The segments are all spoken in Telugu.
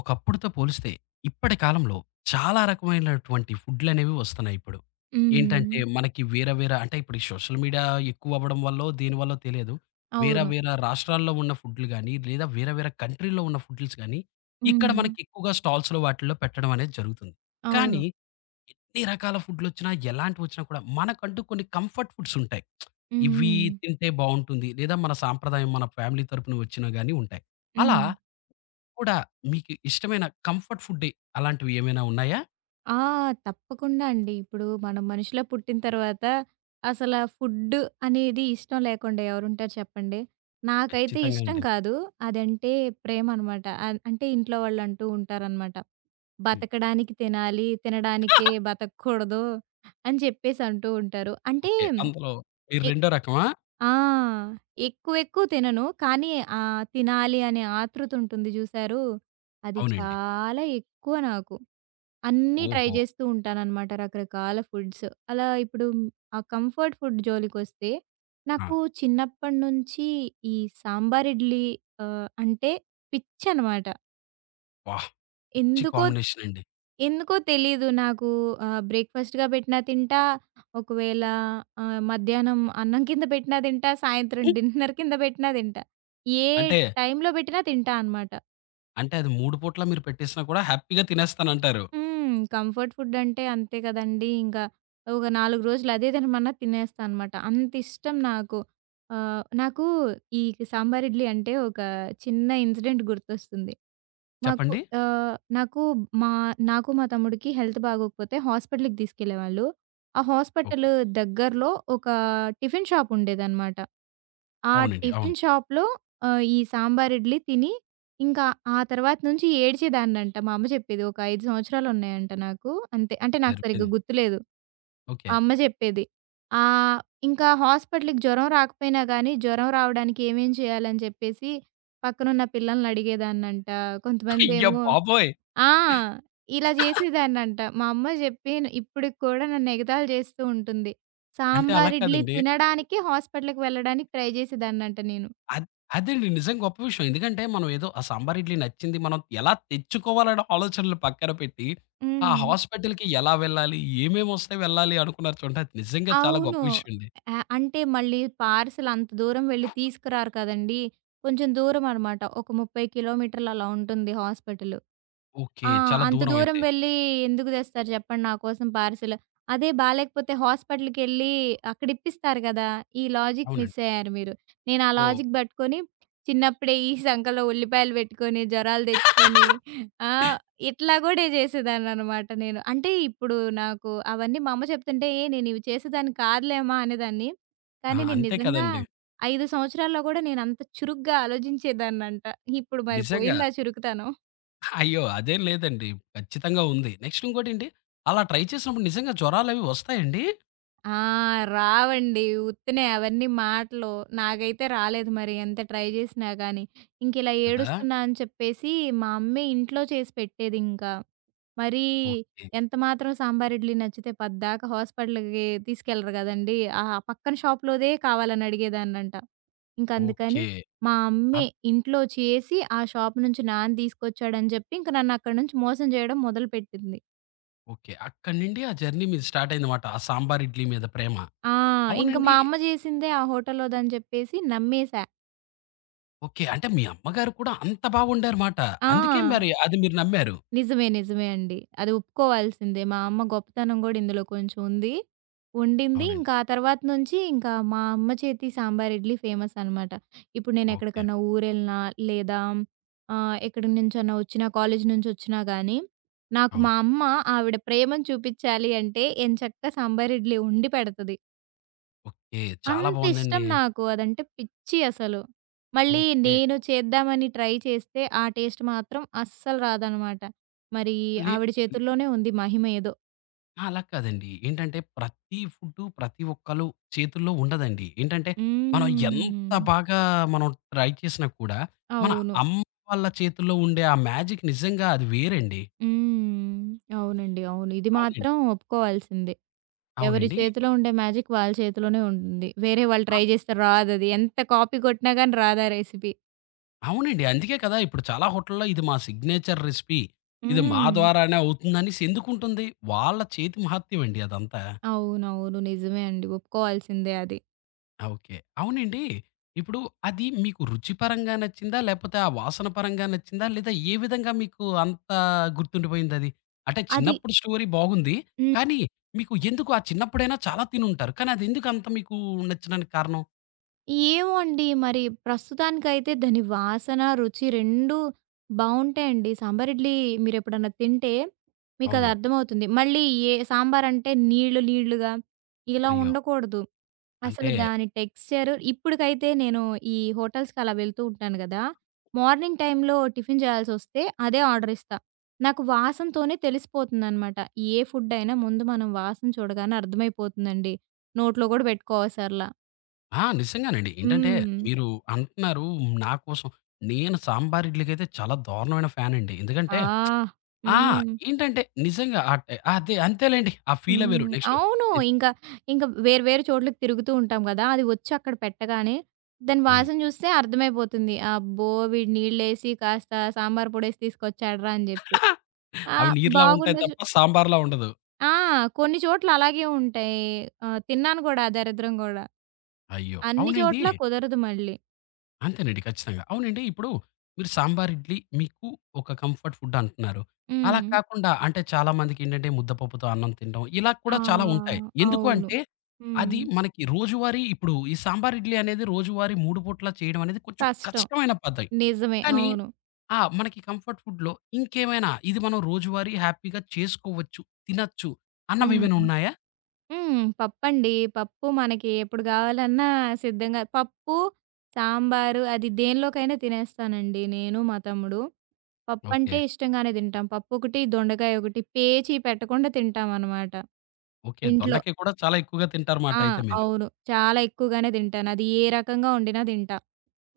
ఒకప్పుడుతో పోలిస్తే ఇప్పటి కాలంలో చాలా రకమైనటువంటి ఫుడ్‌లనేవి వస్తున్నాయిప్పుడు. ఏంటంటే హ్మ్. మనకి వేరే వేరే అంటే ఇప్పుడు ఈ సోషల్ మీడియా ఎక్కువ అవ్వడం వల్లో, దీనివల్లో తెలియదు. వేరే అవును. వేరే రాష్ట్రాల్లో ఉన్న ఫుడ్‌లు గాని, లేదా వేరే వేరే కంట్రీలో ఉన్న ఫుడ్‌ల్స్ గాని, ఇక్కడ హ్మ్. మనకి ఎక్కువగా స్టాల్స్‌లో వాటిల్లో పెట్టడం అనేది జరుగుతుంది. అవును. కానీ ఎన్ని రకాల ఫుడ్‌లొచ్చినా, ఎలాంటివొచ్చినా కూడా మనకంటూ కొన్ని కంఫర్ట్ ఫుడ్స్ ఉంటాయి. హ్మ్. ఇవి హ్మ్. తింటే బావుంటుంది. లేదా మన సాంప్రదాయం మన ఫ్యామిలీ తరపున వచ్చినా గాని ఉంటాయి. అలా హ్మ్. కూడా మీకు ఇష్టమైన కంఫర్ట్ ఫుడ్ అలాంటివి ఏమైనా ఉన్నాయా? ఆ! తప్పకుండా అండి. ఇప్పుడు మనం మనిషిలా పుట్టిన తర్వాత అసలా ఫుడ్ అనేది ఇష్టం లేకుండా ఎవరుంటారు చెప్పండి? నాకైతే ఖచ్చితంగా ఇష్టం అండి. కాదు. అదంటే ప్రేమ అనమాట. అన్ అంటే ఇంట్లో వాళ్ళంటూ ఉంటారనమాట. హ్మ్. బతకడానికి తినాలి, తినడానికే బతకూడదు అని చెప్పేసి అంటూ ఉంటారు. అంటే ఓకే. అందులో మీరు రెండో రకమా? ఆ! ఎక్కువ ఎక్కువ తినను. కానీ తినాలి అనే ఆతృత ఉంటుంది జూసారు? అది అవునండి. చాలా ఎక్కువ నాకు. అన్నీ ట్రై ఓహో! జేస్తూ ఉంటాననమాట రకరకాల ఫుడ్స్. అలా ఇప్పుడు ఆ కంఫర్ట్ ఫుడ్ జోలికొస్తే ఆ! నాకు చిన్నప్పటి నుంచి ఈ సాంబార్ ఇడ్లీ అంటే పిచ్చనమాట. అబ్బా! పిచ్చి ఎందుకో కాంబినేషన్ అండి. ఎందుకో తెలీదు. నాకు బ్రేక్‌ఫాస్ట్‌గా పెట్టినా తింటా. ఒకవేళ మధ్యాహ్నం అన్నం కింద పెట్టినా తింటా. సాయంత్రం డిన్నర్ కింద పెట్టినా తింటా. ఏ అంటే, టైంలో పెట్టినా తింటా అనమాట. అంటే అది 3 పూటలా మీరు పెట్టేసినా కూడా హ్యాపీగా తినేస్తానంటారు. హ్మ్. కంఫర్ట్ ఫుడ్ అంటే అంతే కదండీ! ఇంకా ఒక 4 రోజులు అదే తినమన్నా తినేస్తా అనమాట. అంత ఇష్టం నాకు. నాకు ఈ సాంబార్ ఇడ్లీ అంటే ఒక చిన్న ఇన్సిడెంట్ గుర్తొస్తుంది. మాకు చెప్పండి? నాకు మా మా తమ్ముడికి హెల్త్ బాగోకపోతే హాస్పిటల్‌కి తీసుకెళ్ళేవాళ్ళు. ఆ హాస్పిటల్ ఓకే. దగ్గరలో ఒక టిఫిన్ షాప్ ఉండేదనమాట. ఆ అవునండి. అవును. టిఫిన్ షాప్‌లో ఈ సాంబార్ ఇడ్లీ తిని, ఇంకా ఆ తర్వాత నుంచి ఏడ్చేదాన్నంట. మా అమ్మ చెప్పేది. ఒక 5 సంవత్సరాలున్నాయంట నాకు. అంతే. అంటే నాకు సరిగ్గా సరిపోయింది. గుర్తులేదు. ఓకే. మా అమ్మ చెప్పేది. ఆహ్, ఇంకా హాస్పిటల్‌కి జ్వరం రాకపోయినా గానీ, జ్వరం రావడానికి ఏమేం చేయాలని చెప్పేసి పక్కనున్న పిల్లల్ని అడిగేదాన్నంట. అయ్య కొంతమందేమో బాబోయ్! ఆ! ఇలా జేసేదాన్నంట. మా అమ్మ జెప్పి ఇప్పటికి కూడా నన్ను ఎగతాళి చేస్తూ ఉంటుంది. అంటే అలా సాంబార్, ఇడ్లీ కాదండి. తినడానికి హాస్పిటల్‌కి వెళ్ళడానికి ట్రై జేసేదాన్నంట నేను. అద్ అదండి నిజంగా గొప్ప విషయం. ఎందుకంటే మనం ఏదో ఆ సాంబార్ ఇడ్లీ నచ్చింది మనం ఎలా తెచ్చుకోవాలనే ఆలోచనలు పక్కన పెట్టి, ఆ హ్మ్. హాస్పిటల్‌కి ఎలా వెళ్ళాలి? ఏమేమి వస్తే వెళ్ళాలి అనుకున్నారు చూడండి. అది నిజంగా చాలా అవును. గొప్ప విషయం అండి. అంటే మళ్ళీ పార్సెల్ అంత దూరం వెళ్లి తీసుకురారు కదండీ! కొంచెం దూరం అనమాట. ఒక 30 కిలోమీటర్లు అలా ఉంటుంది హాస్పిటల్. ఓకే. ఆ! చాలా అంత దూరం దూరం అయితే. వెళ్ళి ఎందుకు తెస్తారు చెప్పండి నా కోసం పార్సిల్. అదే బాలేకపోతే హాస్పిటల్‌కెళ్ళి అక్కడ ఇప్పిస్తారు కదా! ఈ లాజిక్ మిస్ అవునండి. అయ్యారు మీరు. నేను ఆ ఓహ్! లాజిక్ పట్టుకొని చిన్నప్పుడే ఈ సంకలో ఉల్లిపాయలు పెట్టుకొని, జొరాలు తెచ్చుకొని ఆ! ఇట్లా కూడా చేసేదాన్ననమాట నేను. అంటే ఇప్పుడు నాకు అవన్నీ మా అమ్మ చెప్తుంటే ఏ నేను ఇవి చేసేదాన్ని కాదులేమా అనేదాన్ని. ఆ! కానీ నేను అంతే నిజంగా కదండీ. 5 సంవత్సరాల్లో కూడా నేను అంత చురుగ్గా ఆలోచించేదాన్నంట. ఇప్పుడు మరి నిజంగా. పోయిందా చురుకుతనం. అయ్యో! అదేం లేదండి. ఖచ్చితంగా ఉంది. నెక్స్ట్ ఇంకోటేంటి అలా ట్రై చేసినప్పుడు నిజంగా జ్వరాలవి వస్తాయండి? ఆ! రావండి. ఉత్తినే అవన్నీ మాటలు. నాకైతే రాలేదు మరి ఎంత ట్రై జేసినా గానీ. ఇంకిలా కదా! ఏడుస్తున్నా అని చెప్పేసి మా అమ్మే ఇంట్లో చేసి పెట్టేదింకా. మరీ ఓకే. ఎంత మాత్రం సాంబార్, ఇడ్లీ నచ్చితే పద్దాకా హాస్పిటల్‌కి తీసుకెళ్లరు గదండీ! ఆ పక్కన షాప్‌లోదే కావాలని అడిగేదాన్నంట. ఇంకందుకని ఓకే. మా అమ్మే అద్ ఇంట్లో చేసి ఆ షాప్ నుంచి నాన్న తీసుకొచ్చాడని జెప్పి ఇంక నన్నక్కడి నుంచి మోసం జేయడం మొదలుపెట్టింది. ఓకే. అక్కడి నుండి ఆ జర్నీ మీది స్టార్ట్ అయిందన్నమాట. ఆ సాంబార్ ఇడ్లీ మీద ప్రేమ. ఆ! ఇంక అవునండి. మా అమ్మ జేసిందే ఆ హోటల్‌లోదని జెప్పేసి నమ్మేశా. ఓకే. అంటే మీ అమ్మగారు కూడా అంత బా వండారుమాట. ఆ! అందుకే మరి అది మీరు నమ్మారు. నిజమే. నిజమే అండి. అది ఒప్పుకోవాల్సిందే. మా అమ్మ గొప్పతనం గూడా ఇందులో కొంచెం ఉంది. వండింది. అవునండి. ఇంకా ఆ తర్వాత నుంచి ఇంకా మా అమ్మ చేతి సాంబార్, ఇడ్లీ ఫేమస్ అనమాట. ఇప్పుడు ఓకే. నేనెక్కడికన్నా ఊరెళ్ళినా లేదా ఎక్కడి నుంచన్నా వచ్చినా, కాలేజీ నుంచొచ్చినా గానీ, నాకు మా అవును. అమ్మ ఆవిడ ప్రేమను చూపిచ్చాలి అంటే ఎంచక్కా సాంబార్, ఇడ్లీ వండి పెడతది. ఓకే. చాలా అంతిష్టం బావుందండి. నాకు. అదంటే పిచ్చి అసలు. మళ్ళీ ఓకే. నేను చేద్దామని ట్రై చేస్తే ఆ టేస్ట్ మాత్రం అస్సలు రాదనమాట. మరి లే ఆవిడ చేతుల్లోనే ఉంది మహిమ ఏదో. ఆ! అలా కాదండి. ఏంటంటే ప్రతి ఫుడ్డు ప్రతి ఒక్కళ్ళు చేతుల్లో ఉండదండి. ఏంటంటే మనం ఎంత హ్మ్. బాగా మనం ట్రై చేసినా కూడా మన అవును. అమ్మ వాళ్ళ చేతుల్లో ఉండే ఆ మ్యాజిక్ నిజంగా అది వేరండి. హ్మ్. అవునండి. అవును. ఇది అవునండి. మాత్రం ఒప్పుకోవాల్సిందే. ఎవరి అవునండి. చేతిలో ఉండే మ్యాజిక్ వాళ్ళ చేతిలోనే ఉంటుంది. వేరే వాళ్ళు ఆ! ట్రై చేస్తే రాదది. ఎంత కాపీ కొట్టినా గాని రాదు ఆ రెసిపీ. అవునండి. అందుకే కదా! ఇప్పుడు చాలా హోటల్‌లో ఇది మా సిగ్నేచర్ రెసిపీ. ఇది మా హ్మ్. ద్వారానే అవుతుందనేసి ఎందుకుంటుంది? వాళ్ళ చేతి మహత్యం అండి అదంతా. అవునవును. నిజమే అండి. ఒప్పుకోవాల్సిందే అది. ఆ! ఓకే. అవునండి. ఇప్పుడు అది మీకు రుచిపరంగా నచ్చిందా? లేపోతే ఆ వాసన పరంగా నచ్చిందా? లేదా ఏ విధంగా మీకు అంత గుర్తుండిపోయిందది? అంటే అది చిన్నప్పుడు స్టోరీ బాగుంది. హ్మ్. కానీ మీకు ఎందుకు ఆ చిన్నప్పుడైనా చాలా తినుంటారు. కానీ అదెందుకు అంత మీకు నచ్చడానికి కారణం? ఏమో అండి. మరి ప్రస్తుతానికైతే దాని వాసన, రుచి 2 బావుంటాయండి. సాంబార్ ఇడ్లీ మీరెప్పుడన్నా తింటే మీకది అవునండి. అర్థమవుతుంది. మళ్ళీ ఏ సాంబారంటే నీళ్లు నీళ్లుగా ఇలా అయ్యో! ఉండకూడదు. అసలు అంటే దాని టెక్స్చర్ ఇప్పటికైతే నేను ఈ హోటల్స్‌కి అలా వెళ్తూ ఉంటాను గదా! మార్నింగ్ టైమ్‌లో టిఫిన్ చేయాల్సొస్తే అదే ఆర్డర్ ఇస్తా. నాకు వాసనతోనే తెలిసిపోతుందనమాట. ఏ ఫుడ్ అయినా ముందు మనం వాసన చూడగానే అర్థమైపోతుందండి. నోట్లో గూడా పెట్టుకోవసరలా. ఆ! నిజంగానండి. ఏంటంటే హ్మ్. మీరు అంటున్నారు నా కోసం. నేను సాంబార్ ఇడ్లీకైతే చాలా దారుణమైన ఫ్యానండి. ఆ! ఎందుకంటే ఆ! హ్మ్. ఏంటంటే నిజంగా ఆ టై అదే అంతేలెండి. ఆ ఫీలే వేరు. హ్మ్. నెక్స్ట్ అవును. ఇంకా, ఇంకా వేరు వేరు చోట్లకి తిరుగుతూ ఉంటాం గదా! అది వచ్చి అక్కడ పెట్టగానే దాని హ్మ్. వాసన చూస్తే అర్థమైపోతుంది. అబ్బో! వీడు నీళ్ళేసి కాస్త సాంబార్ పొడేసి తీసుకొచ్చాడురా అని జెప్పి. ఆ! అవి నీరులా ఉంటాయి బాగున్న చో తప్ప సాంబార్‌లా ఉండదు. ఆ! కొన్ని చోట్ల అలాగే ఉంటాయి. తిన్నాను గూడా ఆ దరిద్రం గూడా. అయ్యో! అన్ని అవునండి. చోట్ల కుదరదు మళ్ళీ. అంతేనండి. ఖచ్చితంగా. అవునండి. ఇప్పుడు మీరు సాంబార్, ఇడ్లీ మీకు ఒక కంఫర్ట్ ఫుడ్ అంటున్నారు. అలా హ్మ్. కాకుండా అంటే చాలామందికేంటంటే ముద్దపప్పుతో అన్నం తినడం ఇలా ఆ! కూడా చాలా ఉంటాయి. ఎందుకు అవును. అంటే అది హ్మ్. మనకి రోజువారీ ఇప్పుడు ఈ సాంబార్, ఇడ్లీ అనేది రోజువారీ 3 పూటలా చేయడం అనేది కొంచెం కష్టం. కష్టమైన పద్ధతి. నిజమే. కానీ అవును. ఆ! మనకి కంఫర్ట్ ఫుడ్‌లో ఇంకేమైనా ఇది మనం రోజువారీ హ్యాపీగా చేసుకోవచ్చు, తినొచ్చు హ్మ్. అన్నవేమైనా ఉన్నాయా? హ్మ్. పప్పండి. పప్పు మనకి ఎప్పుడు గావాలన్నా సిద్ధంగా పప్పు, సాంబారు అది దేనిలోకైనా తినేస్తానండి నేను, మా తమ్ముడు. పప్పంటే ఓకే. ఇష్టంగానే తింటాం. పప్పొకటి, దొండకాయ ఒకటి పేచి పెట్టకుండా తింటామనమాట. ఓకే. ఇంట్లో దొండకాయ కూడా చాలా ఎక్కువగా తింటారుమాట ఆ! అయితే మీరు. అవును. చాలా ఎక్కువగానే తింటాను. అది ఏ రకంగా వండినా తింటా.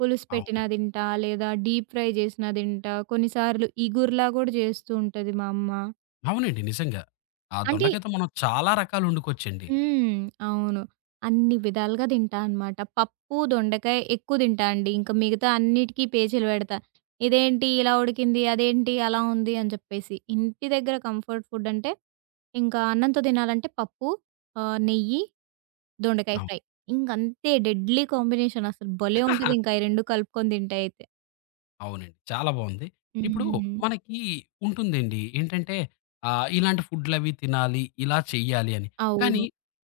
పులుసు అవును. పెట్టినా తింటా, లేదా డీప్ ఫ్రై చేసినా తింటా. కొన్నిసార్లు ఇగుర్లా గూడా చేస్తూ ఉంటది మా అమ్మ. అవునండి. నిజంగా. ఆ అంటే దొండకాయతో మనం చాలా రకాలు వండుకోవచ్చండి. హ్మ్. అవును. అన్ని విధాలుగా తింటా అనమాట. పప్పు, దొండకాయ ఎక్కువ తింటా అండి. ఇంకా మిగతా అన్నిటికి పేచీలు పెడతా. ఇదేంటి ఇలా ఉడికింది, అదేంటి అలా ఉంది అని చెప్పేసి. ఇంటి దగ్గర కంఫర్ట్ ఫుడ్ అంటే ఇంకా అన్నంతో తినాలంటే పప్పు, నెయ్యి, దొండకాయ ఫ్రై. అవును. ఇంకంతే డెడ్లీ కాంబినేషన్ అసలు భలే ఉంటది ఇంకా ఈ 2 కలుపుకొని తింటే అయితే. అవునండి. చాలా బావుంది. ఇప్పుడు హ్మ్. మనకి ఉంటుందండి. ఏంటంటే ఇలాంటి ఫుడ్‌లవి తినాలి, ఇలా చెయ్యాలి అని. కానీ అవును.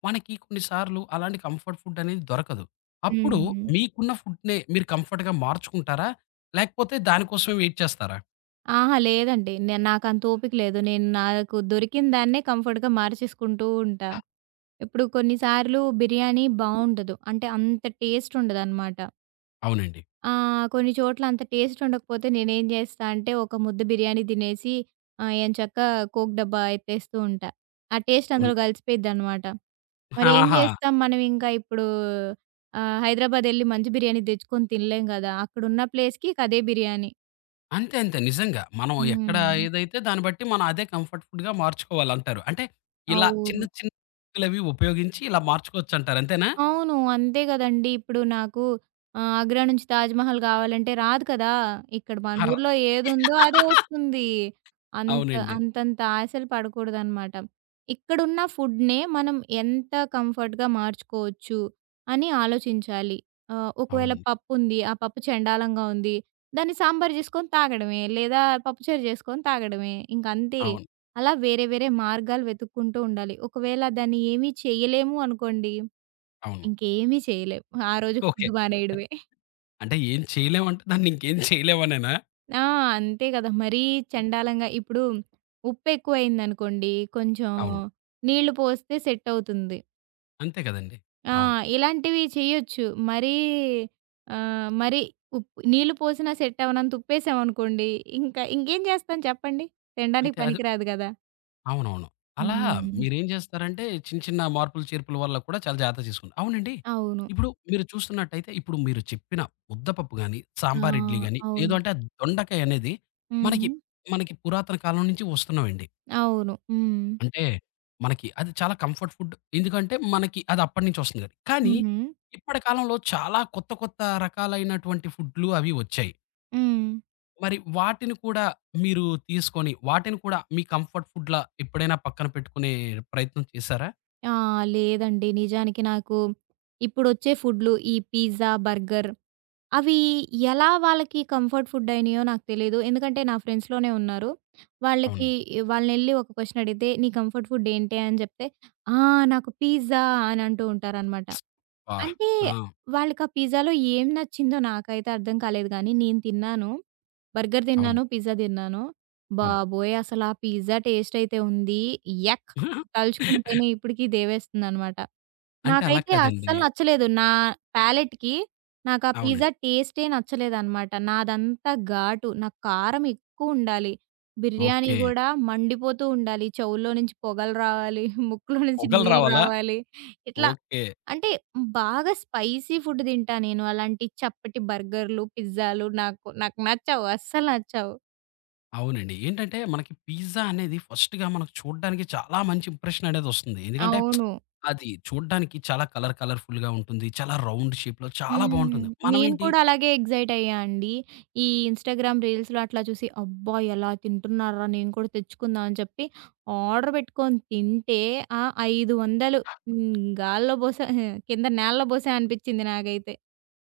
మనకి కొన్ని సార్లు అలాంటి కంఫర్ట్ ఫుడ్ అనేది దొరకదు. అప్పుడు హ్మ్. మీకున్న ఫుడ్‌నే మీరు కంఫర్ట్‌గా మార్చుకుంటారా? లేకపోతే దానికోసమే వెయిట్ చేస్తారా? అహా! లేదండి. నే నాకంత ఓపిక లేదు. నేను నాకు దొరికిన దాన్నే కంఫర్ట్‌గా మార్చేసుకుంటూ ఉంటా. ఇప్పుడు కొన్నిసార్లు బిర్యానీ బావుండదు. అంటే అంత టేస్ట్ ఉండదనమాట. అవునండి. కొన్ని చోట్ల అంత టేస్ట్ ఉండకపోతే నేనేం జేస్తా అంటే ఒక ముద్ద బిర్యానీ తినేసి ఎంచక్కా కోక్ డబ్బా ఎత్తేస్తూ ఉంటా. ఆ టేస్ట్ అందులో అవును. గలిసిపోయిద్దనమాట. మరేం ఆహా! జేస్తాం మనం ఇంకా ఇప్పుడు హైదరాబాద్ ఎళ్లి మంచి బిర్యానీ దెచ్చుకొని తినలేం గదా! అక్కడున్న ప్లేస్‌కి ఇక అదే బిర్యానీ. అంతే అంతే. నిజంగా. మనం హ్మ్. ఎక్కడ ఏదైతే దాన్ని బట్టి మనం అదే కంఫర్ట్ ఫుడ్‌గా మార్చుకోవాలంటారు. అంటే ఇలా చిన్న అవును. చిన్న ట్రిక్కులవి ఉపయోగించి ఇలా మార్చుకోవచ్చంటారు అంతేనా? అవును. అంతే గదండీ! ఇప్పుడు నాకు 'ఆగ్రా' నుంచి 'తాజ్‌మహల్' గావాలంటే రాదు కదా! ఇక్కడ మన అర ఊర్లో ఏదుందో అదే వస్తుంది. అంత అవునండి. అంతంత ఆశలు పడకూడదనమాట. ఇక్కడున్న ఫుడ్‌నే మనం ఎంత కంఫర్ట్‌గా మార్చుకోవచ్చు అని ఆలోచించాలి. ఒకవేళ అవునండి. పప్పుంది, ఆ పప్పు చెండాలంగా ఉంది. దాన్ని సాంబార్ జేసుకొని తాగడమే, లేదా పప్పుచారు జేసుకొని తాగడమే. ఇంకంతే. అవును. అలా వేరే వేరే మార్గాలు వెతుక్కుంటూ ఉండాలి. ఒకవేళ దాన్ని ఏమీ చేయలేము అనుకోండి అవును. ఇంకేమీ చేయలేం. ఆ రోజు ఓకే. ఫుడ్ మానేయడమే. అంటే ఏం చేయలేమంటే దాన్ని ఇంకేం చేయలేమనేనా? ఆ! అంతే కదా! మరీ చండాలంగా ఇప్పుడు ఉప్పెక్కువయిందనుకోండి, కొంచెం అవును. నీళ్లు పోస్తే సెట్ అవుతుంది. అంతే కదండీ! ఆ! అవును. ఇలాంటివి చేయొచ్చు. మరీ మరి ఉప్పు నీళ్లు పోసినా సెట్ అవ్వనంత ఉప్పేసామనుకోండి, ఇంకా ఇంకేం చేస్తాం చెప్పండి? తినడానికి అంతే. అది పనికిరాదు కదా! అవునవును. అలా హ్మ్. మీరేం జేస్తారంటే, చిన్న చిన్న మార్పులు, చేర్పుల వల్ల కూడా చాలా జాగ్రత్తగా చేసుకుంటా అవునండి. అవును. ఇప్పుడు మీరు చూస్తున్నట్టయితే, ఇప్పుడు మీరు చెప్పిన ముద్దపప్పు గాని, ఆ! సాంబార్ ఇడ్లీ గాని, లేదు అవును. అంటే ఆ దొండకాయ అనేది మనకి, హ్మ్. మనకి పురాతన కాలం నుంచి వస్తున్నవండి. అవును. హ్మ్. అంటే మనకి అది చాలా కంఫర్ట్ ఫుడ్. ఎందుకంటే, మనకి అది అప్పటినుంచి వస్తుంది గాబట్టి. కానీ, హ్మ్. ఇప్పటి కాలంలో చాలా కొత్త, కొత్త రకాలైనటువంటి ఫుడ్‌లు అవి వచ్చాయి. హ్మ్. మరి వాటిని కూడా మీరు తీసుకొని, వాటిని కూడా మీ కంఫర్ట్ ఫుడ్‌లా ఎప్పుడైనా పక్కన పెట్టుకునే ప్రయత్నం చేశారా? ఆ! లేదండి. నిజానికి నాకు ఇప్పుడొచ్చే ఫుడ్‌లు ఈ పిజ్జా, బర్గర్ అవి ఎలా వాళ్ళకి కంఫర్ట్ ఫుడ్ అయినాయో నాకు తెలీదు. ఎందుకంటే నా ఫ్రెండ్స్‌లోనే ఉన్నారు. వాళ్ళకి అవును. వాళ్ళనెళ్లి ఒక క్వెషన్ అడిగితే "నీ కంఫర్ట్ ఫుడ్ ఏంటి" అని చెప్తే "ఆ! నాకు పిజ్జా" అని అంటూ ఉంటారనమాట. అబ్బా! అంటే ఆ! వాళ్ళకా పిజ్జాలో ఏం నచ్చిందో నాకైతే అర్థం కాలేదు గానీ, నేను తిన్నాను. బర్గర్ అవును. తిన్నాను, పిజ్జా తిన్నాను. హ్మ్. బాబోయ్! అసలా పిజ్జా టేస్టయితే ఉంది. యక్! తలుచుకుంటేనే ఇప్పటికి దేవేస్తుందనమాట. అంటే అలా నాకైతే కాదండి. అస్సలు నచ్చలేదు. నా ప్యాలెట్‌కి నాకా అవునండి. పిజ్జా టేస్టే నచ్చలేదనమాట. నాదంతా ఘాటు. నాకు కారం ఎక్కువుండాలి. బిర్యానీ ఓకే. గూడా మండిపోతూ ఉండాలి. చెవుల్లో నుంచి పొగలు రావాలి, ముక్కులో నుంచి పొగలు నీళ్ళు రావాలా? రావాలి. ఇట్లా ఓకే. అంటే బాగా స్పైసీ ఫుడ్ తింటా నేను. అలాంటి చప్పటి బర్గర్‌లు, పిజ్జాలు నాకు నాకు నచ్చవు. అస్సలు నచ్చవు. అవునండి. ఏంటంటే మనకి పిజ్జా అనేది ఫస్ట్‌గా మనకు చూడ్డానికి చాలా మంచి ఇంప్రెషన్ అనేది వస్తుంది. ఎందుకంటే అవును. అది చూడ్డానికి చాలా కలర్ కలర్‌ఫుల్‌గా ఉంటుంది. చాలా రౌండ్ షేప్‌లో చాలా హ్మ్. బావుంటుంది. నేను మనమేంటి కూడా అలాగే ఎక్సైట్ అయ్యా అండి. ఈ ఇన్‌స్టాగ్రామ్ రీల్స్‌లో అట్లా చూసి, అబ్బా! ఎలా తింటున్నార్రా నేను కూడా తెచ్చుకుందాం అని చెప్పి ఆర్డర్ పెట్టుకొని తింటే ఆ 500 హ్మ్. గాల్లో బోసా కింద నేలలో బోసా అనిపించింది నాకైతే.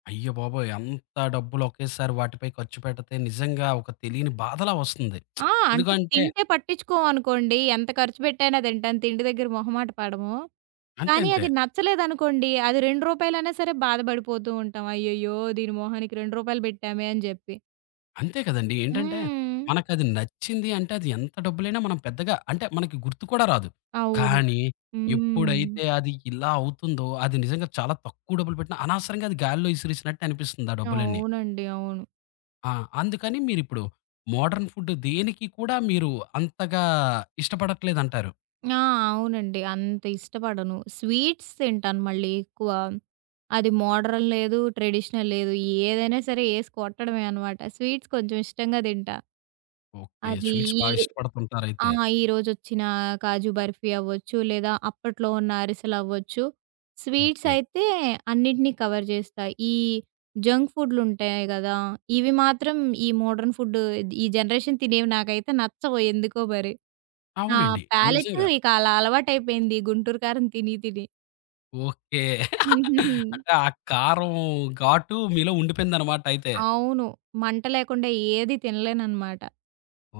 అయ్య బాబోయ్! అంత డబ్బులు ఒకేసారి వాటిపై ఖర్చు పెడితే నిజంగా ఒక తెలియని బాధలా వస్తుంది. ఆ! అంటే ఎందుకంటే తింటే పట్టించుకోమనుకోండి. ఎంత ఖర్చు పెట్టైనా తింటాను. తిండి దగ్గర మొహమాట పడము. అంతే, కానీ అంతే. అది నచ్చలేదనుకోండి, అది రూ. 2 సరే బాధపడిపోతూ ఉంటాం. అయ్యయ్యో! దీని మొహానికి రూ. 2 పెట్టామే అని జెప్పి. అంతే కదండీ. ఏంటంటే హ్మ్. మనకది నచ్చింది అంటే అది ఎంత డబ్బులైనా మనం పెద్దగా అంటే మనకి గుర్తు కూడా రాదు. అవును. కానీ హ్మ్. ఎప్పుడైతే అది ఇలా అవుతుందో అది నిజంగా చాలా తక్కువ డబ్బులు పెట్టినా అనవసరంగా అది గాలిలో విసిరేసినట్టు అనిపిస్తుంది ఆ డబ్బులన్నీ. అవునండి. అవును. ఆ! అందుకని మీరిప్పుడు మోడర్న్ ఫుడ్ దేనికి కూడా మీరు అంతగా ఇష్టపడట్లేదంటారు. ఆ! అవునండి. అంత ఇష్టపడను. స్వీట్స్ తింటాను మళ్ళీ ఎక్కువ. అది మోడ్రన్ లేదు, ట్రెడిషనల్ లేదు. ఏదైనా సరే ఏసి కొట్టడమే అనమాట. స్వీట్స్ కొంచెం ఇష్టంగా తింటా. ఓకే. అది స్వీట్స్ ఈ బా ఆ! ఇష్టపడుతుంటారయితే. ఈరోజొచ్చిన కాజు బర్ఫీ అవ్వచ్చు, లేదా అప్పట్లో ఉన్న అరిసెలవ్వచ్చు. Sweets okay. అయితే అన్నిటిని కవర్ చేస్తాయి. ఈ జంక్ ఫుడ్‌లుంటాయి గదా! ఇవి మాత్రం ఈ మోడర్న్ ఫుడ్ ఈ జనరేషన్ తినేవి నాకైతే నచ్చవు ఎందుకో మరి. నా అవునండి. ప్యాలెట్ నిజంగా. ఇక అలా అలవాటయిపోయింది గుంటూరు కారం తిని తిని. ఓకే. హుహుహు. అంటే ఆ కారం ఘాటు మీలో ఉండిపోయిందనమాట అయితే. అవును. మంట లేకుండా ఏది తినలేననమాట.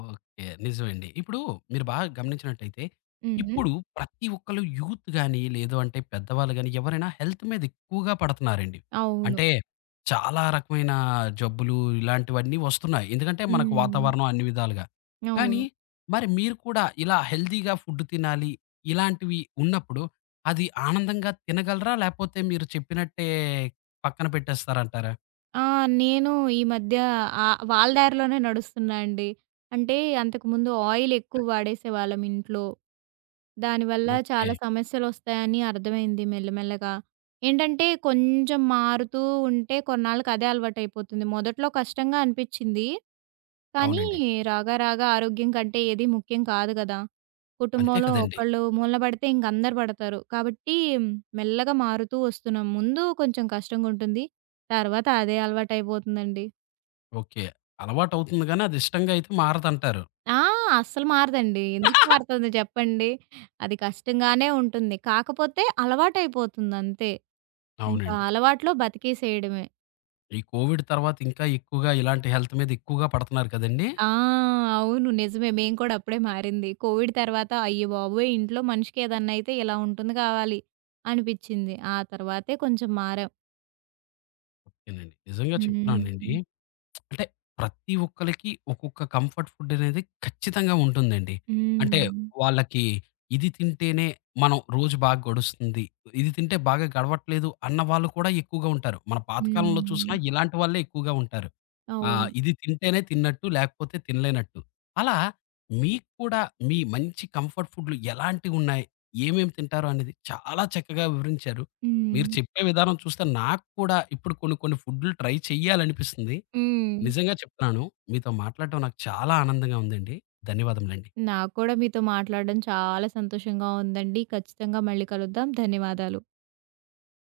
ఓకే. నిజమండి. ఇప్పుడు మీరు బాగా గమనించినట్టయితే, హ్మ్. ఇప్పుడు ప్రతి ఒక్కళ్ళు యూత్ గాని, లేదు అంటే పెద్దవాళ్ళు గాని ఎవరైనా హెల్త్ మీద ఎక్కువగా పడతన్నారండి. అవును. అంటే చాలా రకమైన జబ్బులు ఇలాంటివన్నీ వస్తున్నాయి. ఎందుకంటే మనకు హ్మ్. వాతావరణం అన్ని విధాలుగా. కానీ అవును. మరి మీరు కూడా ఇలా హెల్తీగా ఫుడ్ తినాలి, ఇలాంటివి ఉన్నప్పుడు అది ఆనందంగా తినగలరా? లేపోతే మీరు చెప్పినట్టే పక్కన పెట్టేస్తారంటారా? ఆ! నేను ఈ మధ్య వాళ్ళ దారిలోనే నడుస్తున్నా అండి. అంటే అంతకుముందు ఆయిల్ ఎక్కువ వాడేసేవాళ్ళం ఇంట్లో. దానివల్ల ఓకే. చాలా సమస్యలొస్తాయని అర్థమైంది మెల్లమెల్లగా. ఏంటంటే కొంచెం మారుతూ ఉంటే కొన్నాళ్ళకి అదే అలవాటైపోతుంది. మొదట్లో కష్టంగా అనిపిచ్చింది. కానీ అవునండి. రాగా రాగా ఆరోగ్యం కంటే ఏది ముఖ్యం కాదు గదా! అంతే కుటుంబంలో కదండీ! ఒకళ్ళు మూలన పడితే ఇంక అందరు పడతారు. కాబట్టి మెల్లగా మారుతూ వస్తున్నాం. ముందు కొంచెం కష్టంగుంటుంది. తర్వాత అదే అలవాటయిపోతుందండి. ఓకే. అలవాటవుతుంది గానీ, అది ఇష్టంగా అయితే మారదంటారు. ఆ! అస్సలు మారదండి. ఎందుకు మారుతుంది చెప్పండి? అది కష్టంగానే ఉంటుంది. కాకపోతే అలవాటయిపోతుందంతే. ఇంకా అవునండి. అలవాట్లో బతికేసేయడమే. ఈ కోవిడ్ తర్వాత ఇంకా ఎక్కువగా ఇలాంటి హెల్త్ మీద ఎక్కువగా పడతన్నారు కదండీ! ఆ! అవును. నిజమే. మేము కూడా అప్పుడే మారింది. కోవిడ్ తర్వాత అయ్య బాబోయ్! ఇంట్లో మనిషికి ఏదన్నయితే ఇలా ఉంటుంది కావాలి అనిపిచ్చింది. ఆ తర్వాతే కొంచెం మారాం. ఓకేనండి. నిజంగా చెప్తున్నానండి హ్మ్. అంటే ప్రతి ఒక్కళ్ళకి ఒక్కొక్క కంఫర్ట్ ఫుడ్ అనేది ఖచ్చితంగా ఉంటుందండి. అంటే హ్మ్. వాళ్ళకి ఇది తింటేనే మనం రోజు బాగా గడుస్తుంది. ఇది తింటే బాగా గడవట్లేదు అన్న వాళ్ళు కూడా ఎక్కువగా ఉంటారు. మన పాతకాలంలో హ్మ్. చూసినా ఇలాంటి వాళ్ళే ఎక్కువగా ఉంటారు. అవును. ఇది తింటేనే తిన్నట్టు లేకపోతే తినలేనట్టు. అలా మీకు కూడా మీ మంచి కంఫర్ట్ ఫుడ్‌లు ఎలాంటివున్నాయి? ఏమేమి తింటారో అనేది చాలా చక్కగా వివరించారు. మీరు హ్మ్. చెప్పే విధానం చూస్తే నాకు కూడా ఇప్పుడు కొన్ని కొన్ని ఫుడ్‌లు ట్రై చేయాలనిపిస్తుంది. హ్మ్. నిజంగా చెప్తున్నాను. మీతో మాట్లాడటం నాకు చాలా ఆనందంగా ఉందండి. ధన్యవాదములండి. నాకు కూడా మీతో మాట్లాడడం చాలా సంతోషంగా ఉందండి. ఖచ్చితంగా మళ్ళీ కలుద్దాం. ధన్యవాదాలు.